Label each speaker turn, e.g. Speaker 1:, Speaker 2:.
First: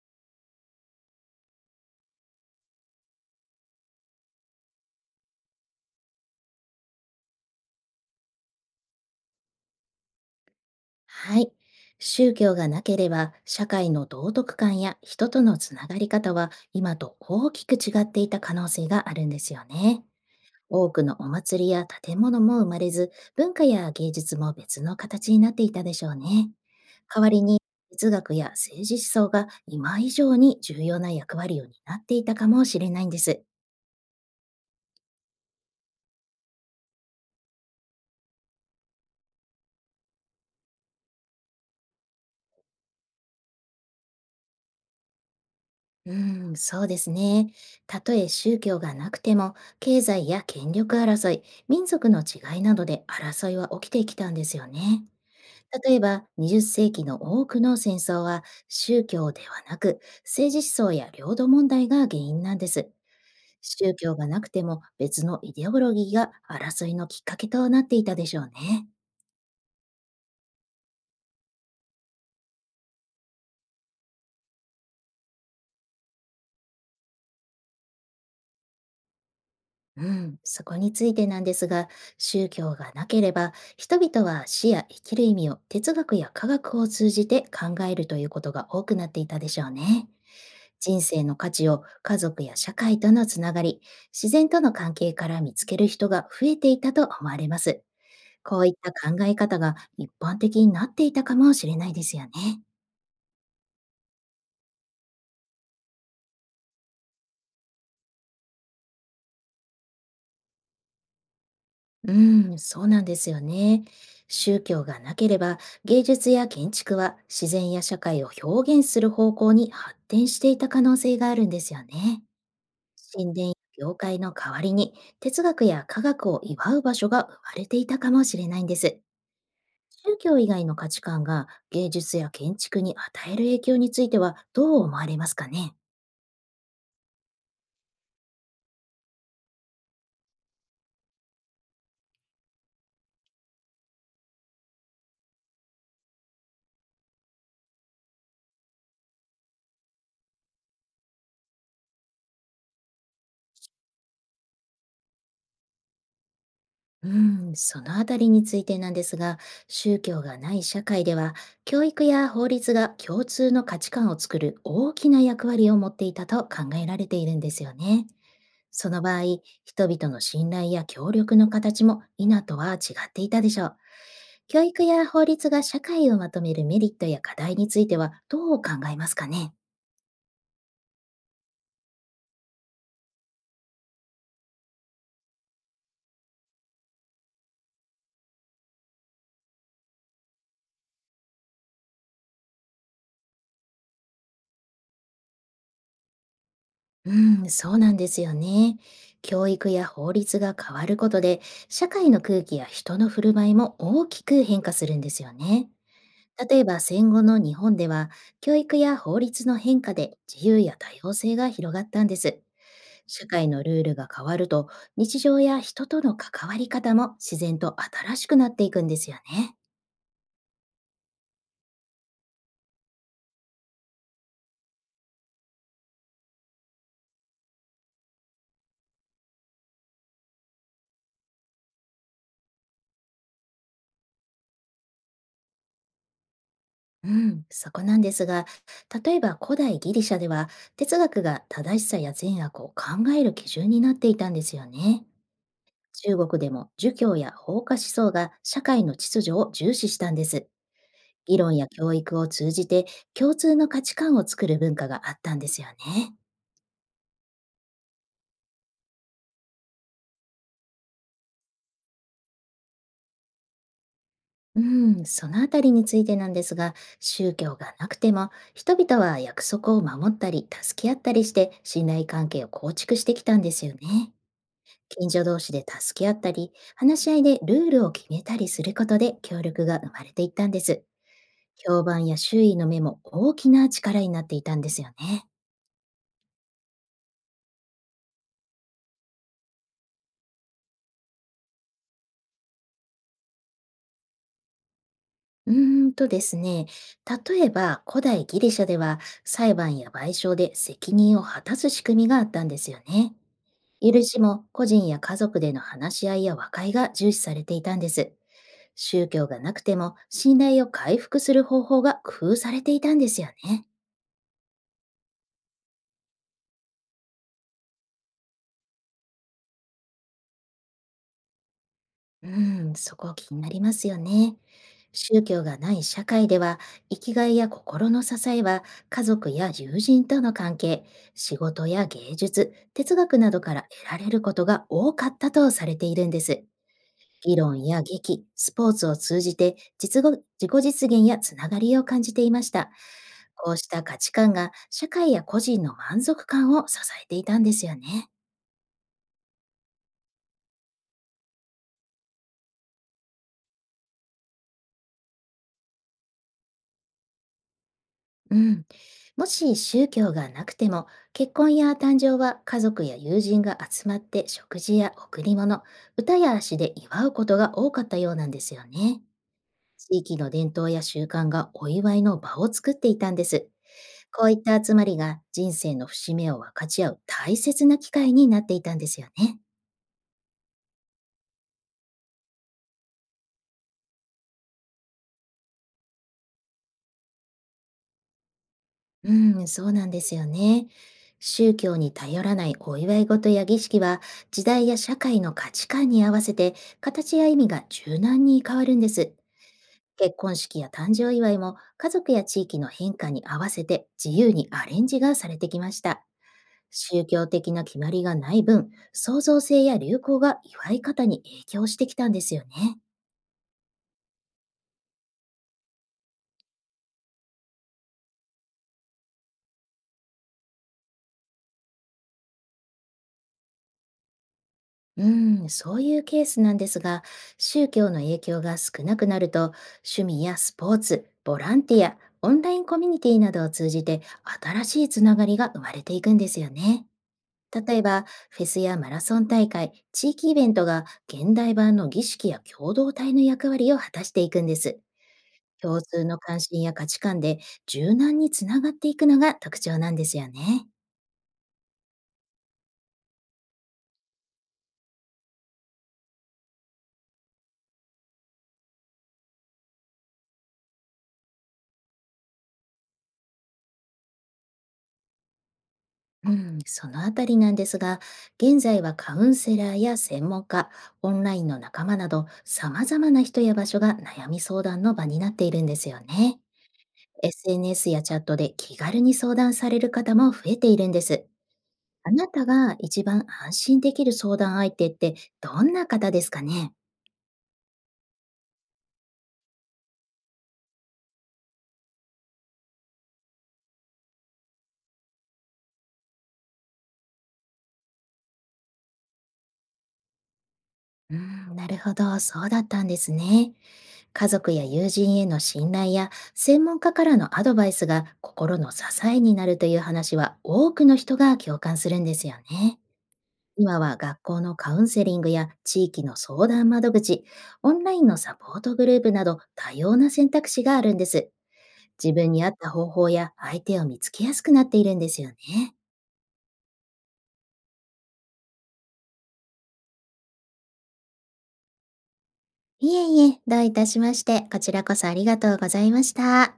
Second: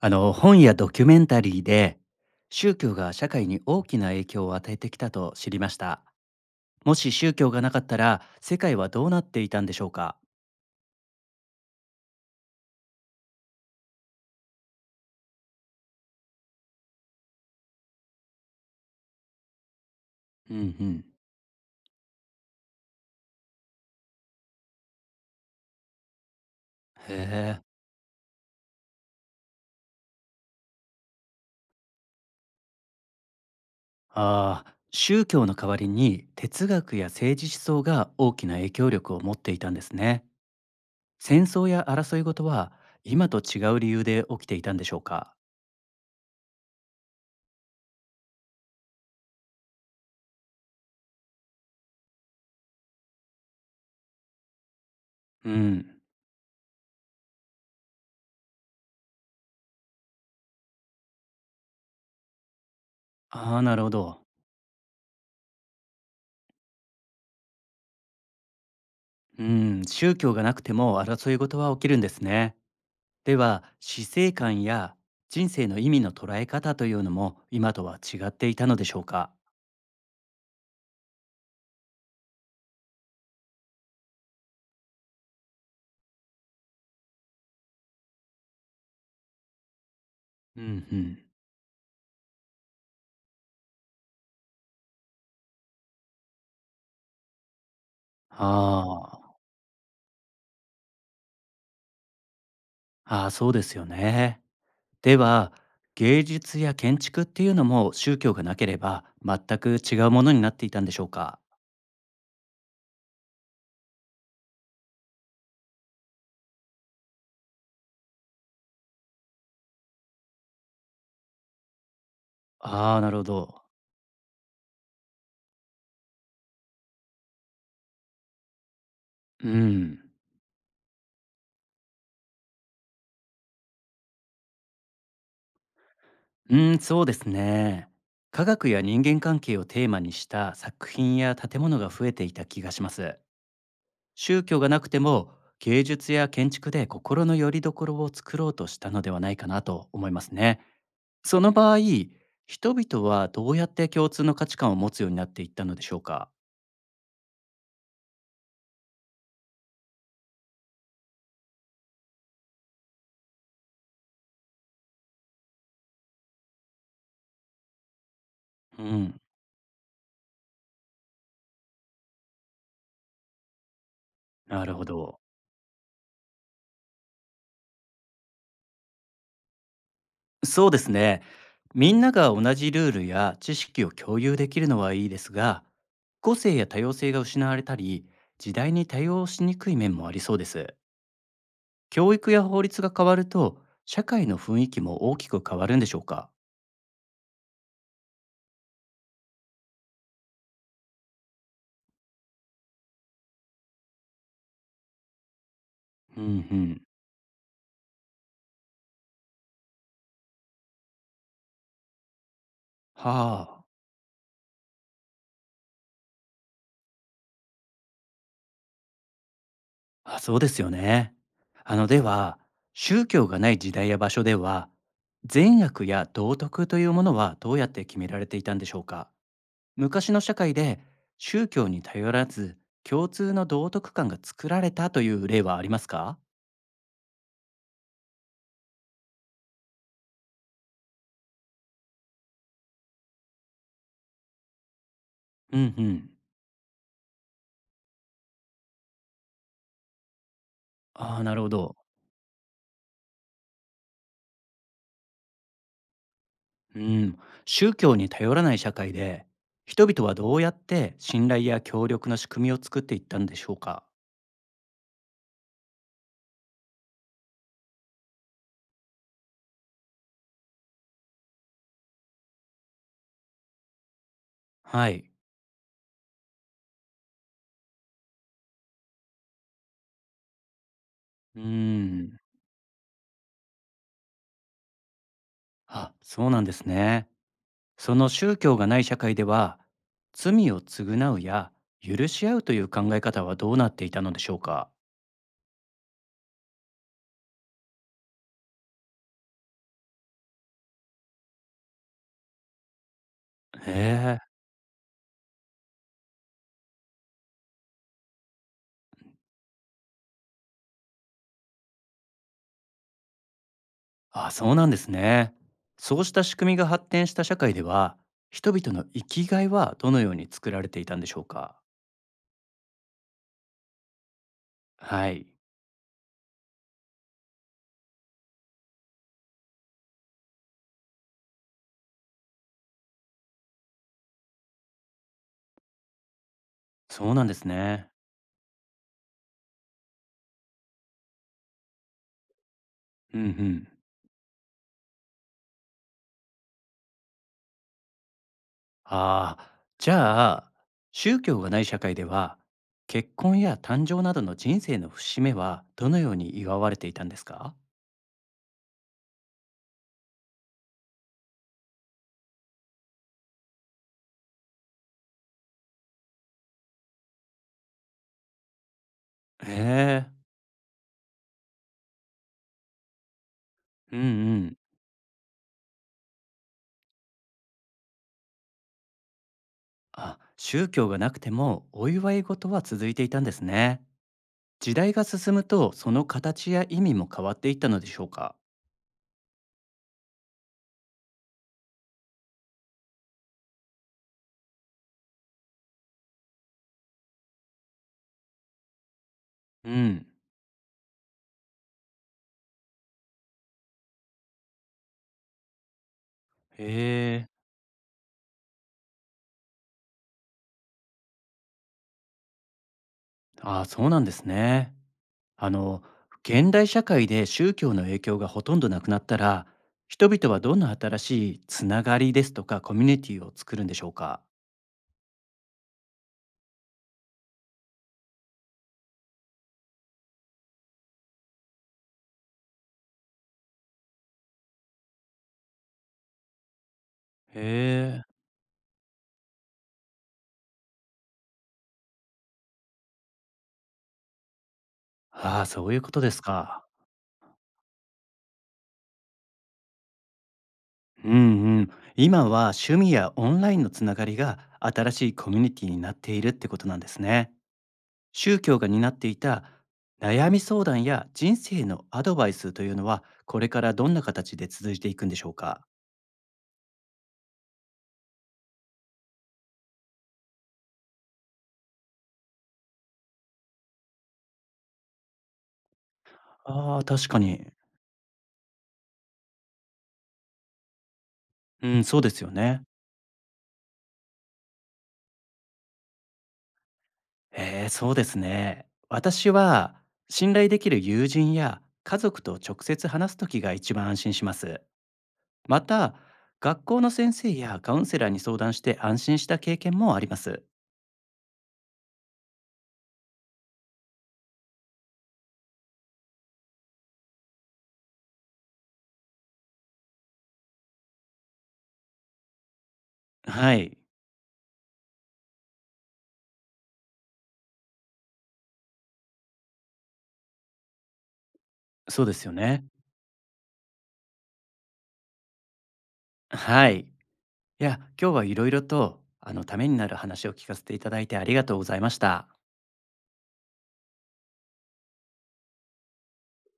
Speaker 1: あの本やドキュメンタリーで宗教が社会に大きな影響を与えてきたと知りました。もし宗教がなかったら、世界はどうなっていたんでしょうか？
Speaker 2: はい。宗教がなければ、社会の道徳観や人とのつながり方は今と大きく違っていた可能性があるんですよね。
Speaker 1: うんう
Speaker 2: 多く
Speaker 1: ん。
Speaker 2: のお祭りや建物も生まれず、文化や芸術も別の形になっていたでしょうね。
Speaker 1: へ
Speaker 2: 代わり
Speaker 1: え。
Speaker 2: に、哲学や政治思想が今以上に重要な役割を担っていたかもしれないんです。
Speaker 1: ああ、宗教の代わりに哲学や政治思想が大きな影響力を持っていたんですね。戦争や争い事は、今と違う理由で起きていたんでしょうか？
Speaker 2: うん、そうですね。たとえ宗教がなくても、経済や権力争い、民族の違いなどで争いは起きてきたんですよね。
Speaker 1: う
Speaker 2: 例
Speaker 1: ん。
Speaker 2: えば、20世紀の多くの戦争は宗教ではなく、政治思想や領土問題が原因なんです。
Speaker 1: ああ、なるほ
Speaker 2: 宗教
Speaker 1: ど。
Speaker 2: がなくても別のイデオロギーが争いのきっかけとなっていたでしょうね。
Speaker 1: うん、宗教がなくても争い事は起きるんですね。では、死生観や人生の意味の捉え方というのも今とは違っていたのでしょうか？
Speaker 2: うん、そこについてなんですが、宗教がなければ、人々は死や生きる意味を哲学や科学を通じて考えるということが多くなっていたでしょうね。
Speaker 1: うん。う
Speaker 2: 人
Speaker 1: ん。
Speaker 2: 生の価値を家族や社会とのつながり、自然との関係から見つける人が増えていたと思われます。
Speaker 1: あ
Speaker 2: こういった考
Speaker 1: ー。
Speaker 2: え方が一般的になっていたかもしれないですよね。
Speaker 1: あー、そうですよね。では、芸術や建築っていうのも、宗教がなければ全く違うものになっていたんでしょうか？
Speaker 2: うん、そうなんですよね。宗教がなければ芸術や建築は自然や社会を表現する方向に発展していた可能性があるんですよね。
Speaker 1: ああー、なるほ
Speaker 2: 神殿や
Speaker 1: ど。
Speaker 2: 業界の代わりに哲学や科学を祝う場所が生まれていたかもしれないんです。
Speaker 1: うん。
Speaker 2: 宗教以外の価値観が芸術や建築に与える影響についてはどう思われますかね？
Speaker 1: うん、そうですね。科学や人間関係をテーマにした作品や建物が増えていた気がします。宗教がなくても、芸術や建築で心の拠り所を作ろうとしたのではないかなと思いますね。その場合、人々はどうやって共通の価値観を持つようになっていったのでしょうか？
Speaker 2: うん、そのあたりについてなんですが、宗教がない社会では、教育や法律が共通の価値観を作る大きな役割を持っていたと考えられているんですよね。
Speaker 1: う
Speaker 2: その場
Speaker 1: ん、
Speaker 2: 合、人々の信頼や協力の形も今とは違っていたでしょう。教
Speaker 1: なる
Speaker 2: 育
Speaker 1: ほ
Speaker 2: や
Speaker 1: ど。
Speaker 2: 法律が社会をまとめるメリットや課題についてはどう考えますかね？
Speaker 1: そうですね。みんなが同じルールや知識を共有できるのはいいですが、個性や多様性が失われたり、時代に対応しにくい面もありそうです。教育や法律が変わると、社会の雰囲気も大きく変わるんでしょうか？
Speaker 2: うん、そうなんですよね。教育や法律が変わることで、社会の空気や人の振る舞いも大きく変化するんですよね。
Speaker 1: うんう
Speaker 2: 例えば
Speaker 1: ん。
Speaker 2: 戦後の日本では、教育や法律の変化で自由や多様性が広がったんです。社会の
Speaker 1: は
Speaker 2: ルールが変わると、日常や人との関わり方も自然と新しくなっていくんですよね。
Speaker 1: あ、あ、そうですよね。では、宗教がない時代や場所では、善悪や道徳というものはどうやって決められていたんでしょうか。昔の社会で宗教に頼らず、共通の道徳観が作られたという例はありますか？
Speaker 2: うん、そこなんですが、例えば古代ギリシャでは哲学が正しさや善悪を考える基準になっていたんですよね。
Speaker 1: うんうん。
Speaker 2: 中国でも儒教や法家思想が社会の秩序を重視したんです。
Speaker 1: ああ、な
Speaker 2: 議
Speaker 1: るほ
Speaker 2: 論や
Speaker 1: ど。
Speaker 2: 教育を通じて共通の価値観を作る文化があったんですよね。
Speaker 1: うん。宗教に頼らない社会で、人々はどうやって信頼や協力の仕組みを作っていったんでしょうか。
Speaker 2: うん、そのあたりについてなんですが、宗教がなくても人々は約束を守ったり助け合ったりして信頼関係を構築してきたんですよね。
Speaker 1: は
Speaker 2: 近
Speaker 1: い。
Speaker 2: 所同士で助け合ったり、話し合いでルールを決めたりすることで協力が生まれていったんです。
Speaker 1: う
Speaker 2: 評判や
Speaker 1: ん。
Speaker 2: 周囲の目も大きな力になっていたんですよね。
Speaker 1: あ、そうなんですね。その宗教がない社会では、罪を償うや許し合うという考え方はどうなっていたのでしょうか？
Speaker 2: ですね、例えば古代ギリシャでは裁判や賠償で責任を果たす仕組みがあったんですよね。
Speaker 1: へ
Speaker 2: 許
Speaker 1: え、
Speaker 2: しも個人や家族での話し合いや和解が重視されていたんです。宗教がなくても信頼を回復する方法が工夫されていたんですよね。
Speaker 1: あ、そうなんですね。そうした仕組みが発展した社会では、人々の生きがいはどのように作られていたんでしょうか？
Speaker 2: うーん、そこ気になりますよね。
Speaker 1: は
Speaker 2: 宗
Speaker 1: い、
Speaker 2: 教がない社会では、生きがいや心の支えは、家族や友人との関係、仕事や芸術、哲学などから得られることが多かったとされているんです。
Speaker 1: そうなんで
Speaker 2: 議
Speaker 1: す
Speaker 2: 論や
Speaker 1: ね。
Speaker 2: 劇、スポーツを通じて実語自己実現やつながりを感じていました。
Speaker 1: うんう
Speaker 2: こう
Speaker 1: ん。
Speaker 2: した価値観が社会や個人の満足感を支えていたんですよね。
Speaker 1: ああ、じゃあ、宗教がない社会では、結婚や誕生などの人生の節目はどのように祝われていたんですか？
Speaker 2: うん。もし宗教がなくても、結婚や誕生は家族や友人が集まって食事や贈り物、歌や足で祝うことが多かったようなんですよね。
Speaker 1: へ
Speaker 2: 地域の伝統や習慣がお祝いの場を作っていたんです。
Speaker 1: え、うん
Speaker 2: こう
Speaker 1: う
Speaker 2: いっ
Speaker 1: ん。
Speaker 2: た集まりが人生の節目を分かち合う大切な機会になっていたんですよね。
Speaker 1: あ、宗教がなくてもお祝い事は続いていたんですね。時代が進むとその形や意味も変わっていったのでしょうか。
Speaker 2: うん、そうなんですよね。宗教に頼らないお祝い事や儀式は、時代や社会の価値観に合わせて、形や意味が柔軟に変わるんです。
Speaker 1: うん。
Speaker 2: 結婚式や誕生祝いも、家族や地域の変化に合わせて自由にアレンジがされてきました。宗
Speaker 1: へ
Speaker 2: 教
Speaker 1: え。
Speaker 2: 的な決まりがない分、創造性や流行が祝い方に影響してきたんですよね。
Speaker 1: ああ、そうなんですね。あの、現代社会で宗教の影響がほとんどなくなったら、人々はどんな新しいつながりですとかコミュニティを作るんでしょうか。
Speaker 2: うん、そういうケースなんですが、宗教の影響が少なくなると、趣味やスポーツ、ボランティア、オンラインコミュニティなどを通じて、新しいつながりが生まれていくんですよね。
Speaker 1: へ
Speaker 2: 例え
Speaker 1: え。
Speaker 2: ば、フェスやマラソン大会、地域イベントが現代版の儀式や共同体の役割を果たしていくんです。
Speaker 1: ああ、そうい
Speaker 2: 共
Speaker 1: うこと
Speaker 2: 通
Speaker 1: で
Speaker 2: の
Speaker 1: す
Speaker 2: 関心
Speaker 1: か。
Speaker 2: や価値観で柔軟につながっていくのが特徴なんですよね。
Speaker 1: うんうん。今は趣味やオンラインのつながりが新しいコミュニティになっているってことなんですね。宗教が担っていた悩み相談や人生のアドバイスというのは、これからどんな形で続いていくんでしょうか？
Speaker 2: うん、そのあたりなんですが、現在はカウンセラーや専門家、オンラインの仲間など、様々な人や場所が悩み相談の場になっているんですよね。
Speaker 1: ああ、確かに。
Speaker 2: SNS やチャットで気軽に相談される方も増えているんです。
Speaker 1: うん、そうで
Speaker 2: あ
Speaker 1: す
Speaker 2: な
Speaker 1: よ
Speaker 2: た
Speaker 1: ね。
Speaker 2: が一番安心できる相談相手ってどんな方ですかね？
Speaker 1: ええ、そうですね。私は信頼できる友人や家族と直接話すときが一番安心します。また、学校の先生やカウンセラーに相談して安心した経験もあります。
Speaker 2: うん、なるほど、そうだったんですね。家族や友人への信頼や専門家からのアドバイスが心の支えになるという話は多くの人が共感するんですよね。
Speaker 1: はい、
Speaker 2: 今は学校のカウンセリングや地域の相談窓口、オンラインのサポートグループなど多様な選択肢があるんです。
Speaker 1: そうで
Speaker 2: 自
Speaker 1: す
Speaker 2: 分
Speaker 1: よ
Speaker 2: に合っ
Speaker 1: ね。
Speaker 2: た方法や相手を見つけやすくなっているんですよね。
Speaker 1: はい。いや、今日はいろいろとためになる話を聞かせていただいてありがとうございました。
Speaker 2: いえいえ、どういたしまして、こちらこそありがとうございました。